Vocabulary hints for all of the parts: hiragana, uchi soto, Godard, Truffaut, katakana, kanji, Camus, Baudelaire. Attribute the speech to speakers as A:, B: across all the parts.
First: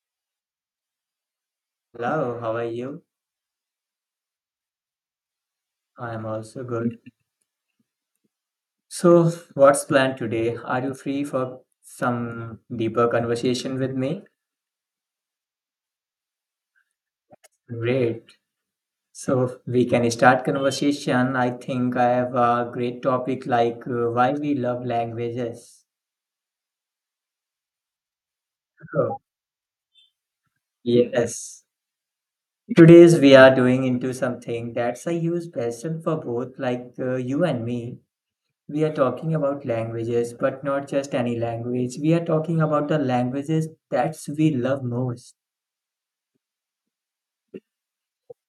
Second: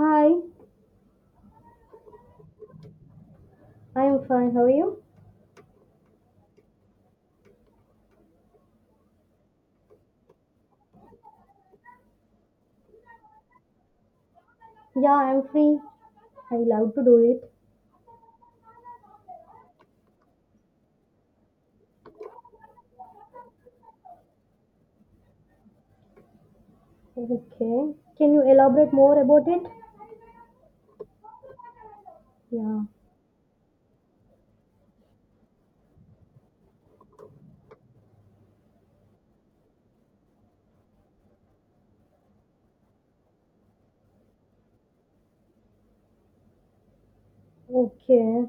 A: Hi,
B: Hello, how are you?
A: I'm fine. How are you?
B: I am also good. So, what's planned today? Are you free for some deeper conversation with me?
A: Yeah, I'm free. I love to do it.
B: Great. So, we can start conversation. I think I have a great topic like why we love languages.
A: Okay. Can you elaborate
B: Oh,
A: more about it?
B: yes.
A: Yeah.
B: Today's we are doing into something that's a huge passion for both like you and me. We are talking about languages, but not just any language. We are talking about the languages that we love most.
A: Okay.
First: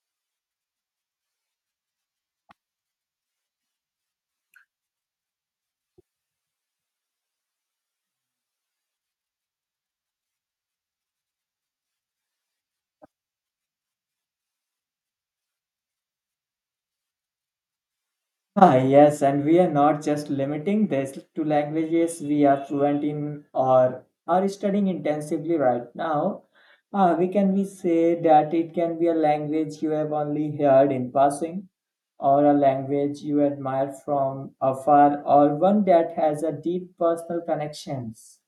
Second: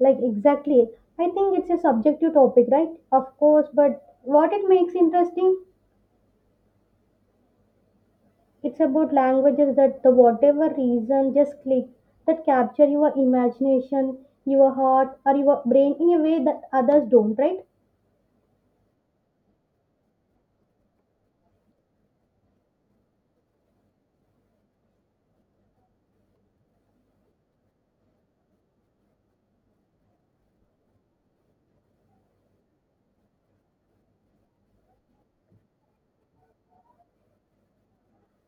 A: Like exactly. I think it's a subjective topic, right? Of course, but what it makes interesting, it's about languages that the whatever reason just click that capture your imagination, your heart or your brain in a way that others don't, right?
B: Ah, yes, and we are not just limiting this to languages we are fluent in or are studying intensively right now. We can we say that it can be a language you have only heard in passing, or a language you admire from afar, or one that has a deep personal connections.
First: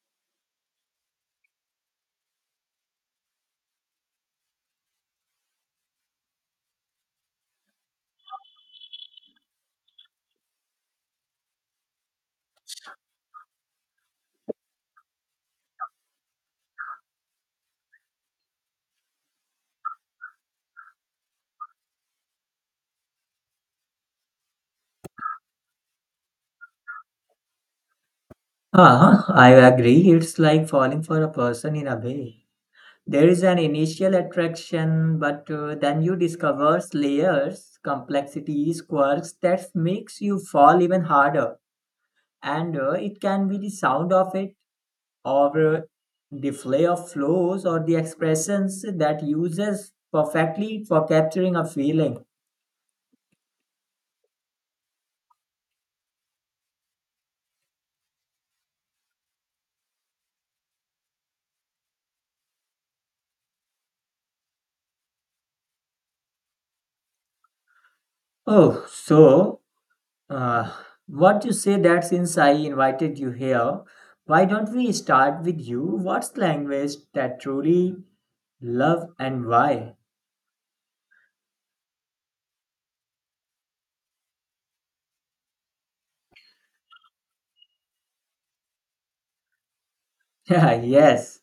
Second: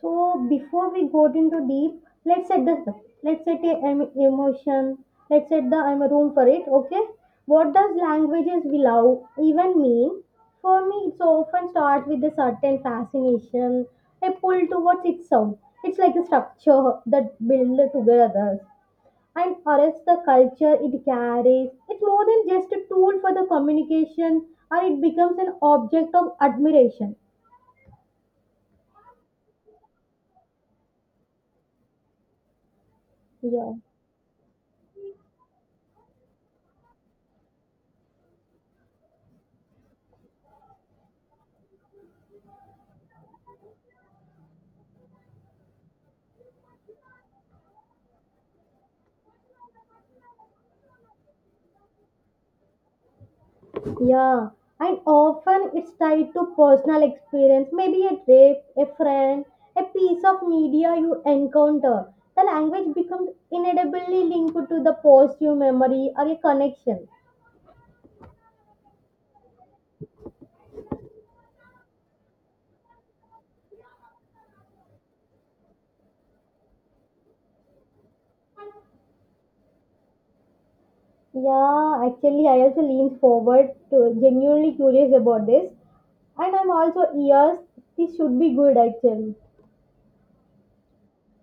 A: So before we got into deep, let's set a emotion. Let's set the room for it. Okay. What does languages we love even mean? For me, it so often starts with a certain fascination, a pull towards its sound. It's like a structure that builds together and arrests the culture it carries. It's more than just a tool for the communication, or it becomes an object of admiration.
B: I agree. It's like falling for a person in a way. There is an
A: Yeah.
B: initial attraction, but then you discover layers, complexities, quirks that makes you fall even harder. And it can be the sound of it, or the play of flows, or the expressions that uses perfectly for capturing a feeling.
A: Yeah, and often it's tied to personal experience, maybe a trip, a friend, a piece of media you encounter. The language becomes inevitably linked to the positive memory or a connection.
B: Oh, so uh, what you say that since I invited you here, why don't we start with you? What's language that truly love and why?
A: Yeah, actually, I also lean forward to genuinely curious about this, and I'm also yes, this should be good actually.
B: Yeah. Yes.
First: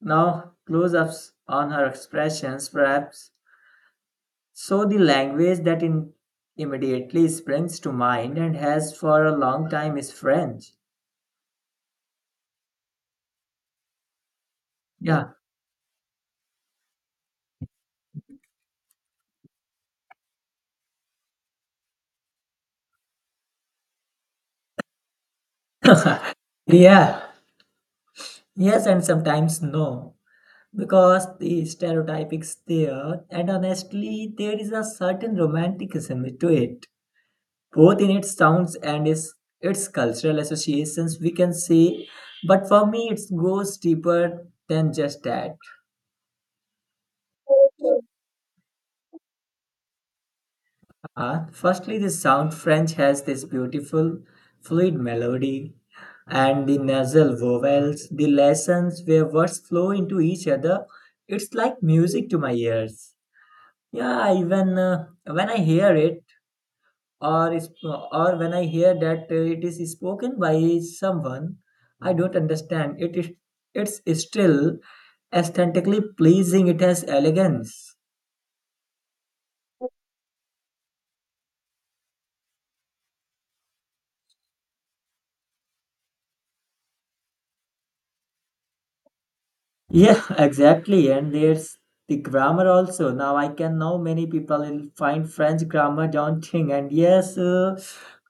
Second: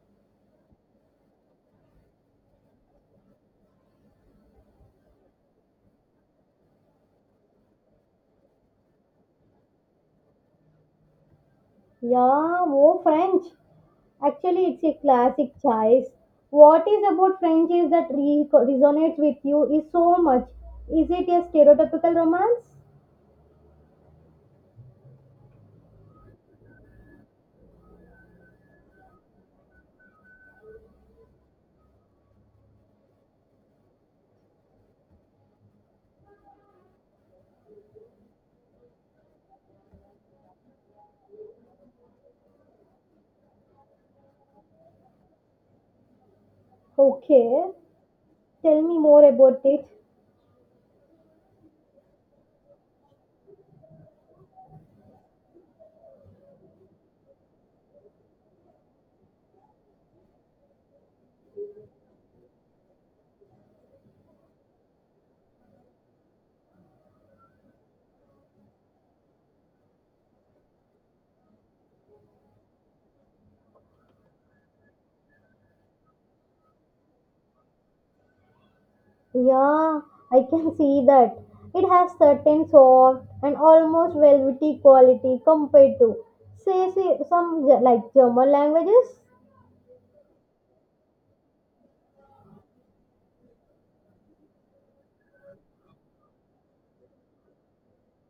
B: Now, close ups on her expressions, perhaps. So, the language that immediately springs to mind and has for a long time is French.
A: Yeah, more French. Actually, it's a
B: Yeah.
A: classic choice. What is about French is that resonates with you is so much. Is it a stereotypical romance?
B: Yeah. Yes, and sometimes no. Because the stereotype is there, and honestly, there is a certain romanticism to it, both in its sounds and its cultural associations, we can say. But for me, it goes deeper than just that.
A: Okay, tell me more about it.
B: Firstly, the sound French has this beautiful, fluid melody, and the nasal vowels, the lessons where words flow into each other. It's like music to my ears. Yeah, even when I hear it, or is- or when I hear that it is spoken by someone I don't understand, it's still aesthetically pleasing. It has elegance.
A: Yeah, I can see that. It has certain soft and almost velvety quality compared to, say some like German languages.
B: Yeah, exactly. And there's the grammar also. Now I can know many people will find French grammar daunting. And yes, uh,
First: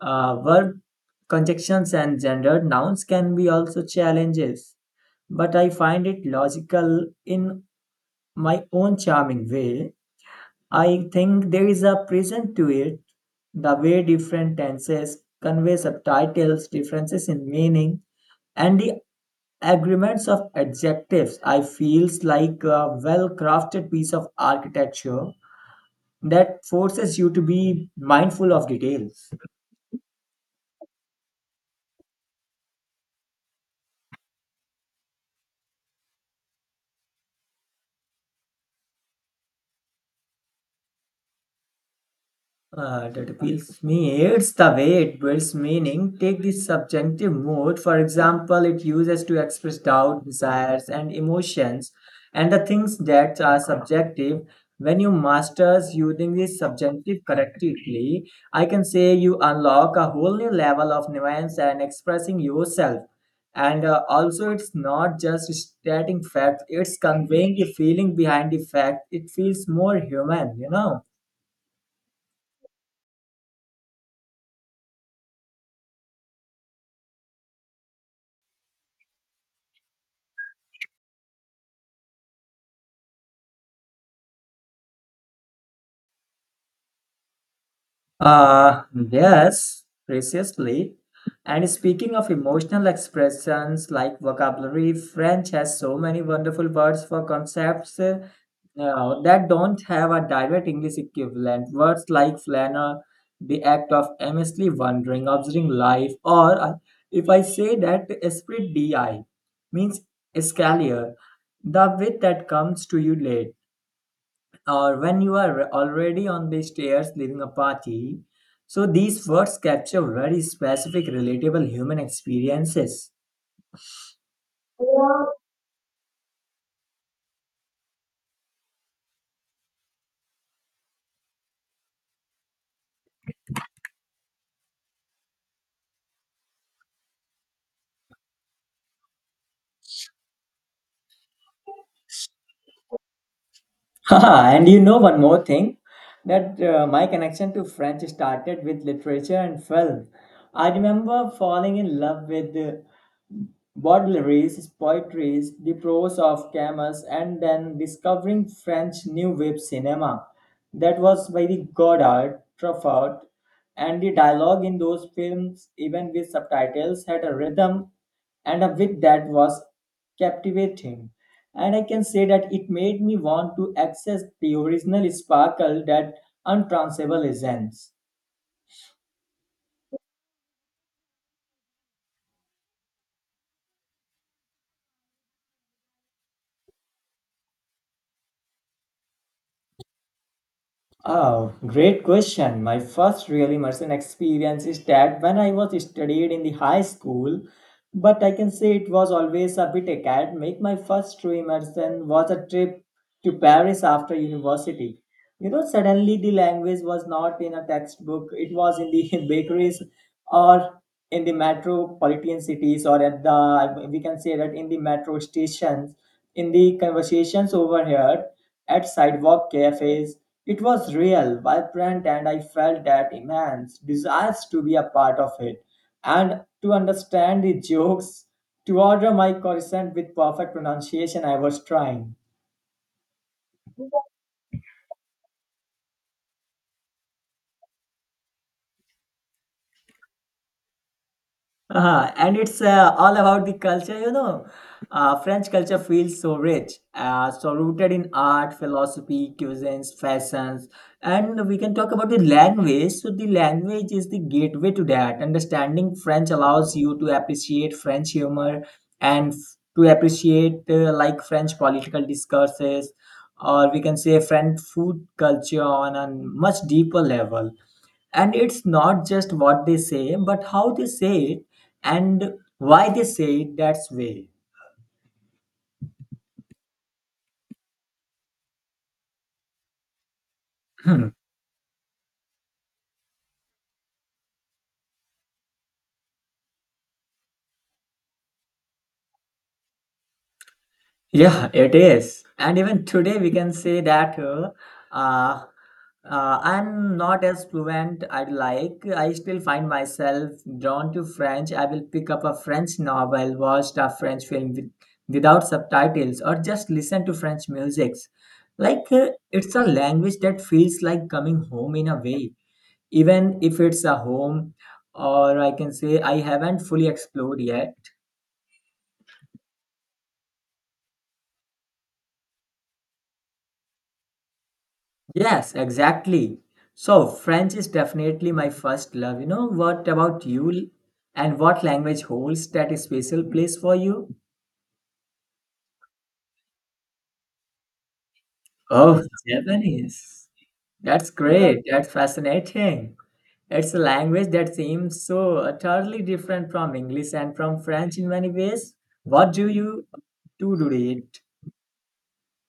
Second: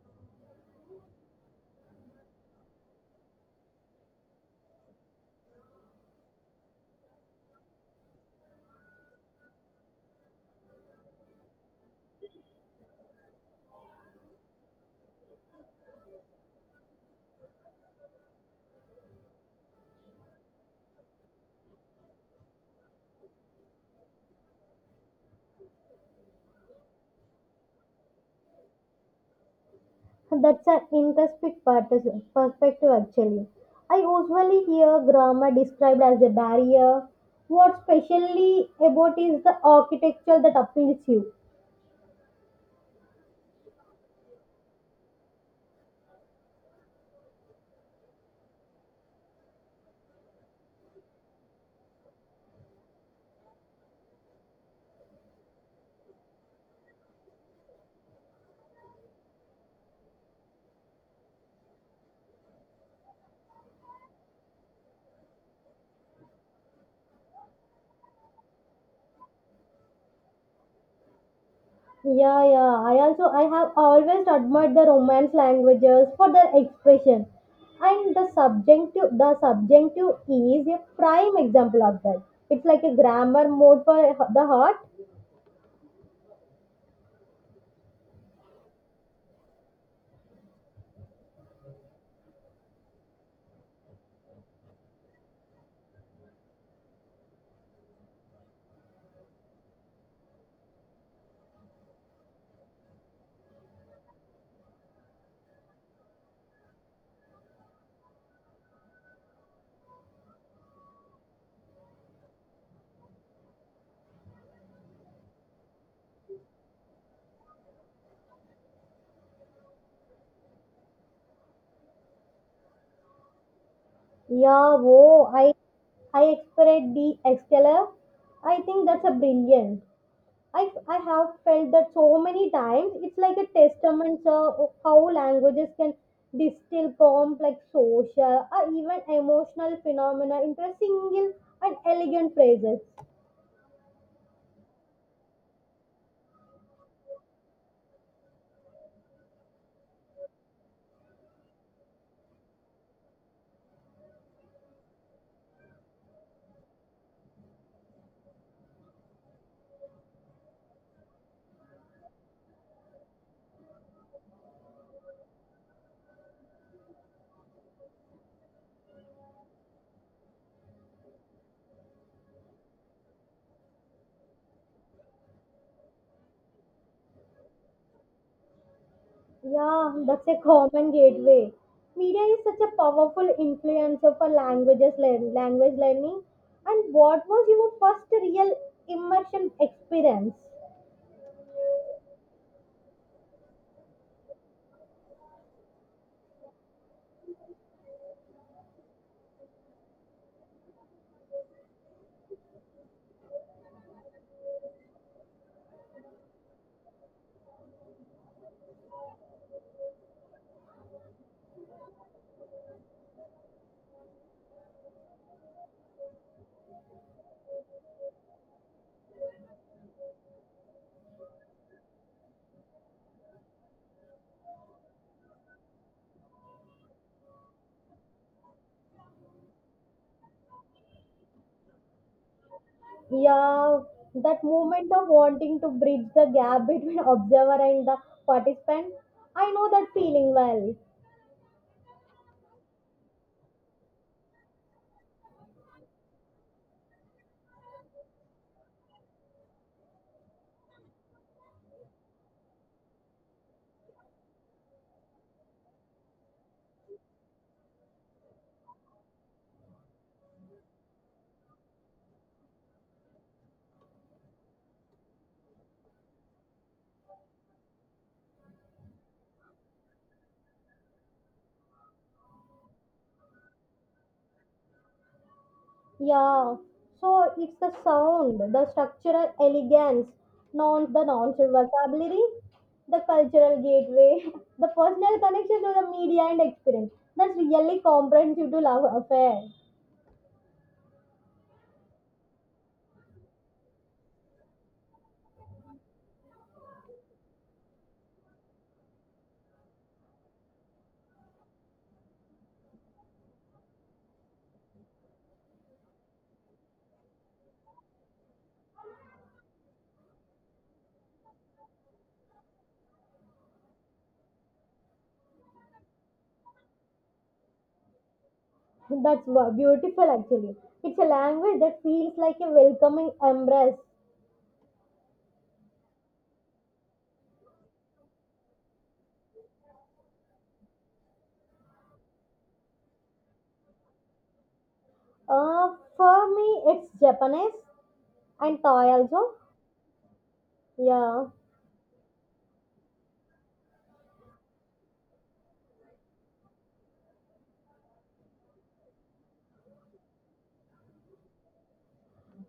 B: uh, verb conjunctions and gendered nouns can be also challenges. But I find it logical in my own charming way. I think there is a presence to it, the way different tenses convey subtitles, differences in meaning, and the agreements of adjectives. I feels like a well-crafted piece of architecture that forces you to be mindful of details.
A: That's an interesting perspective, actually. I usually hear grammar described as a barrier. What's specially about is the architecture that appeals you.
B: That appeals me. It's the way it builds meaning. Take the subjunctive mood, for example, it uses to express doubt, desires, and emotions, and the things that are subjective. When you masters using the subjunctive correctly, I can say you unlock a whole new level of nuance and expressing yourself. And also, it's not just stating facts; it's conveying the feeling behind the fact. It feels more human, you know.
A: Yeah, yeah. I also I have always admired the Romance languages for their expression, and the subjunctive is a prime example of that. It's like a grammar mode for the heart.
B: Uh, yes, preciously. And speaking of emotional expressions like vocabulary, French has so many wonderful words for concepts that don't have a direct English equivalent. Words like flaneur, the act of aimlessly wandering, observing life, or if I say that esprit di means escalier, the wit that comes to you late or when you are already on the stairs leaving a party. So these words capture very specific, relatable human experiences.
A: Yeah, whoa. I expect the exceller. I think that's a brilliant. I have felt that so many times. It's like a testament sir, of how languages can distill complex social or even emotional phenomena into a single and elegant phrases.
B: Haha, and you know one more thing that my connection to French started with literature and film. I remember falling in love with Baudelaires, poetry, the prose of Camus, and then discovering French New Wave cinema that was by the Godard, Truffaut, and the dialogue in those films, even with subtitles, had a rhythm and a wit that was captivating. And I can say that it made me want to access the original sparkle that untransable essence.
A: Yeah, that's a common gateway. Media is such a powerful influencer for language learning. And what was your first real immersion experience?
B: Oh, great question. My first real immersion experience is that when I was studied in the high school, but I can say it was always a bit academic. My first true immersion was a trip to Paris after university. You know suddenly the language was not in a textbook, it was in the bakeries or in the metropolitan cities, or at the we can say that in the metro stations, in the conversations overheard at sidewalk cafes. It was real vibrant and I felt that immense desire to be a part of it and to understand the jokes, to order my croissant with perfect pronunciation I was trying.
A: Yeah, that moment of wanting to bridge the gap between observer and the participant. I know that feeling well.
B: Uh-huh. And it's all about the culture, you know. French culture feels so rich, so rooted in art, philosophy, cuisines, fashions, and we can talk about the language. So the language is the gateway to that. Understanding French allows you to appreciate French humor and to appreciate like French political discourses, or we can say French food culture on a much deeper level, and it's not just what they say but how they say it and why they say it that way.
A: Yeah, so it's the sound, the structural elegance, not the
B: Hmm.
A: nonsense vocabulary, the cultural gateway, the personal connection to the media and experience. That's really comprehensive to love affair.
B: Yeah it is, and even today we can say that uh, I'm not as fluent I'd like, I still find myself drawn to French. I will pick up a French novel, watch a French film without subtitles, or just listen to French music, like it's a language that feels like coming home in a way, even if it's a home or I can say I haven't fully explored yet.
A: Beautiful actually. It's a language that feels like a welcoming embrace.
B: Yes exactly, so French is definitely my first love. You know what about you and what language holds that special place for you?
A: Uh, for me, it's Japanese. And Thai
B: Oh
A: also?
B: Japanese, that's
A: Yeah.
B: great, that's fascinating. It's a language that seems so utterly different from English and from French in many ways. What do you do to it?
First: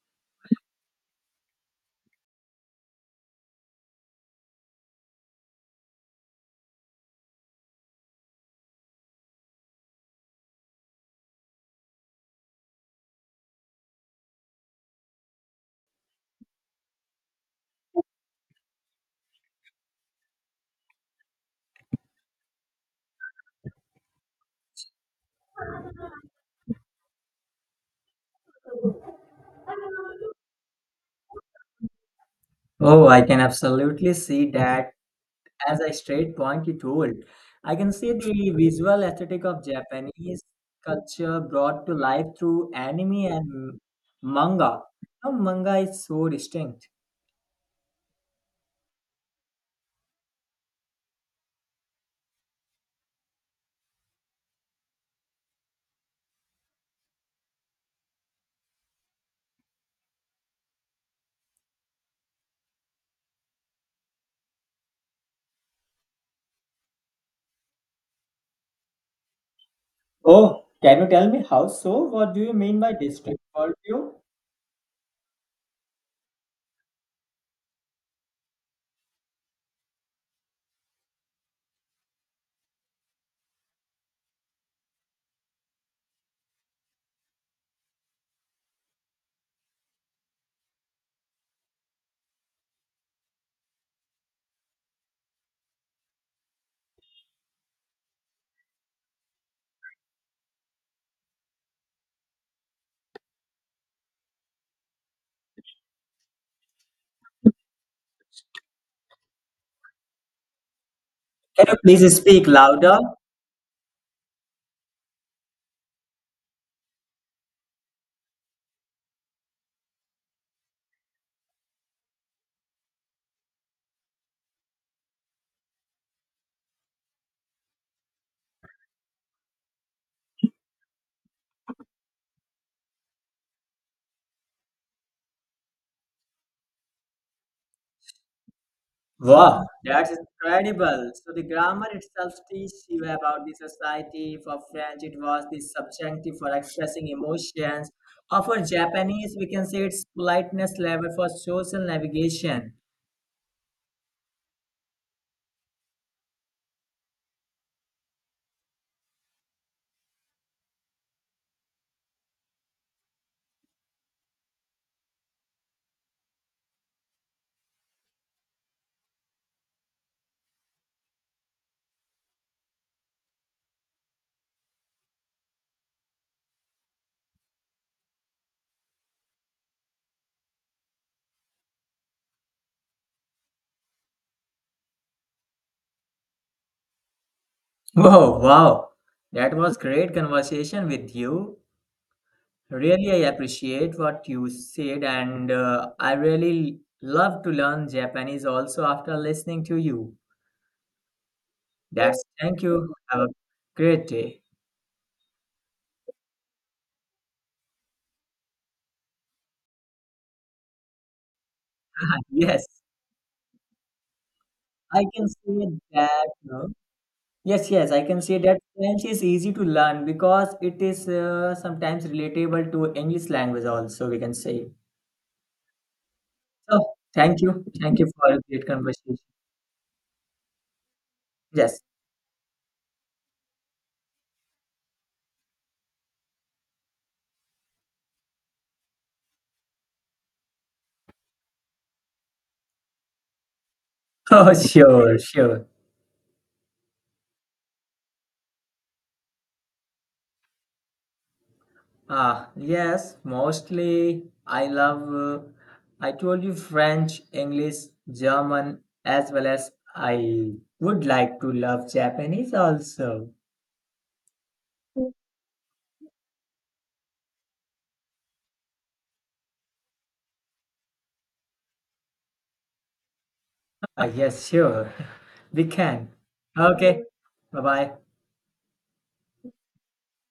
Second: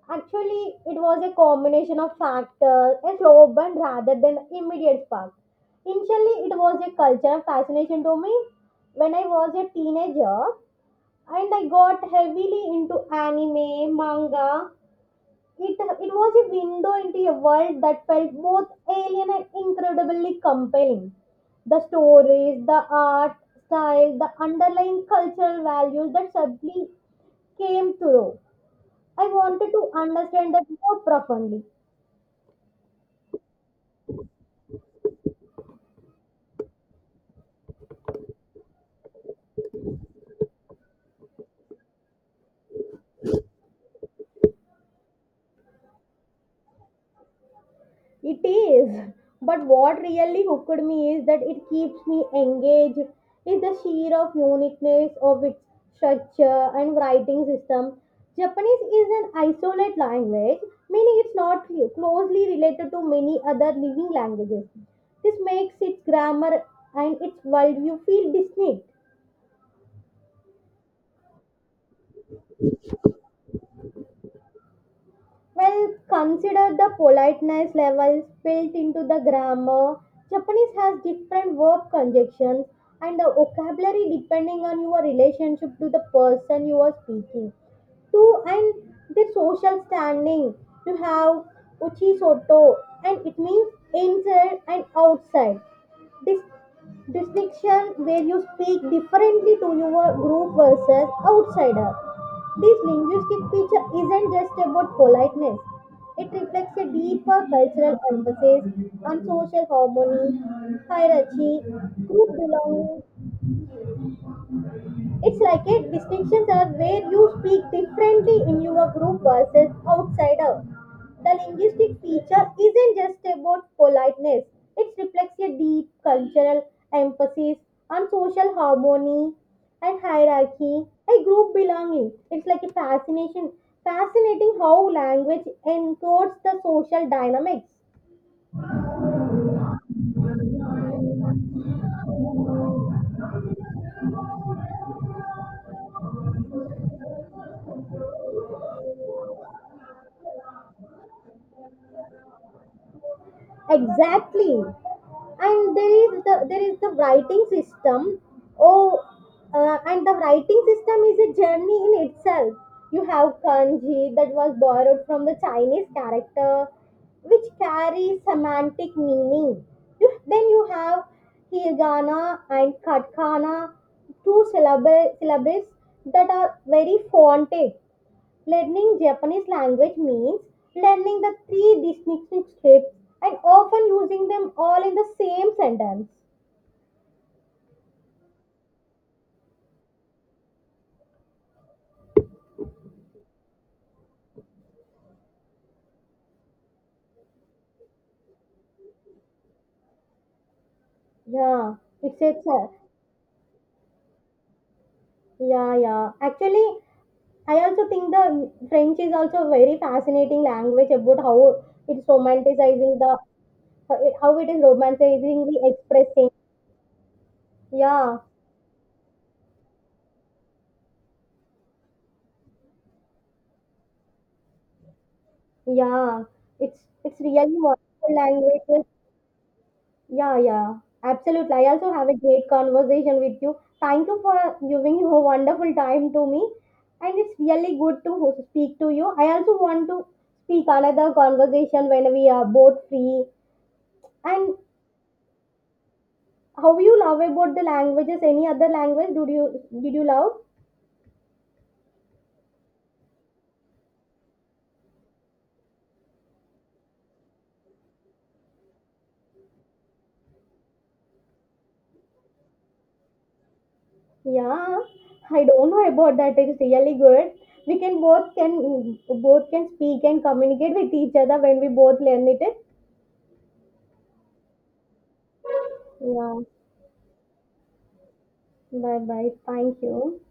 A: Actually, it was a combination of factors, a slow burn rather than immediate spark. Initially, it was a culture of fascination to me. When I was a teenager, and I got heavily into anime, manga, it was a window into a world that felt both alien and incredibly compelling. The stories, the art, style, the underlying cultural values that suddenly came through. I wanted to understand that more profoundly.
B: Oh, I can absolutely see that. As a straight point you told, I can see the visual aesthetic of Japanese culture brought to life through anime and manga. Now, manga is so distinct.
A: It is. But what really hooked me is that it keeps me engaged is the sheer of uniqueness of its structure and writing system. Japanese is an isolate language, meaning it's not closely related to many other living languages. This makes its grammar and its worldview feel distinct.
B: Oh, can you tell me how so? What do you mean by district called you?
A: Well, consider the politeness levels built into the grammar. Japanese has different verb conjunctions and the vocabulary depending on your relationship to the person you are speaking to. And the social standing you have uchi soto, and it means inside and outside dis- distinction where you speak differently to your group versus outsider. This linguistic feature isn't just about politeness. It reflects a deeper cultural emphasis on social harmony, hierarchy,
B: Can you please
A: group
B: speak louder?
A: belonging, it's like a distinctions are where you speak differently in your group versus outsider. The linguistic feature isn't just about politeness. It reflects a deep cultural emphasis on social harmony and hierarchy, a group belonging. It's like a fascinating how language encodes the social dynamics.
B: Wow. That's incredible. So the grammar itself teaches you about the society. For French, it was the subjunctive for expressing emotions. Or for Japanese, we can say it's politeness level for social navigation.
A: Exactly, and there is the writing system. oh and the writing system is a journey in itself. You have kanji that was borrowed from the Chinese character, which carries semantic meaning. Then you have hiragana and katakana, two syllables that are very fonted. Learning Japanese language means learning the three distinct scripts, and often using them all in the same sentence.
B: Whoa, wow. That was great conversation with you. Really, I appreciate what you said, and I really love to learn Japanese also after listening to you.
A: Yeah, it's
B: That's
A: it's
B: thank
A: a,
B: you. Have a great day.
A: yeah, yeah. Actually, I also think the French is also a very fascinating language about
B: Yes.
A: how it is
B: I can
A: romanticizing the
B: say that.
A: expressing.
B: Yes, yes, I
A: Yeah,
B: can say that French is easy to learn because it is sometimes relatable to English language also, we can say.
A: yeah. It's
B: So,
A: it's
B: thank
A: really
B: you. Thank you
A: wonderful
B: for a great
A: language.
B: conversation.
A: Yeah, yeah, absolutely. I
B: Yes.
A: also have a great conversation with you. Thank you for giving your wonderful time to me. And it's really good to speak to you. I also want to speak another conversation when we are both free.
B: Oh,
A: And
B: sure, sure.
A: how you love about the languages? Any other language? Did you love?
B: Ah, yes, mostly I love, I told you French, English, German, as well as I would like to love Japanese also.
A: Yeah, I don't know about that. It's really good. We can both can both can speak and communicate with each other when we both learn it.
B: Ah yes, sure. We can.
A: Yeah.
B: Okay. Bye bye.
A: Bye bye. Thank you.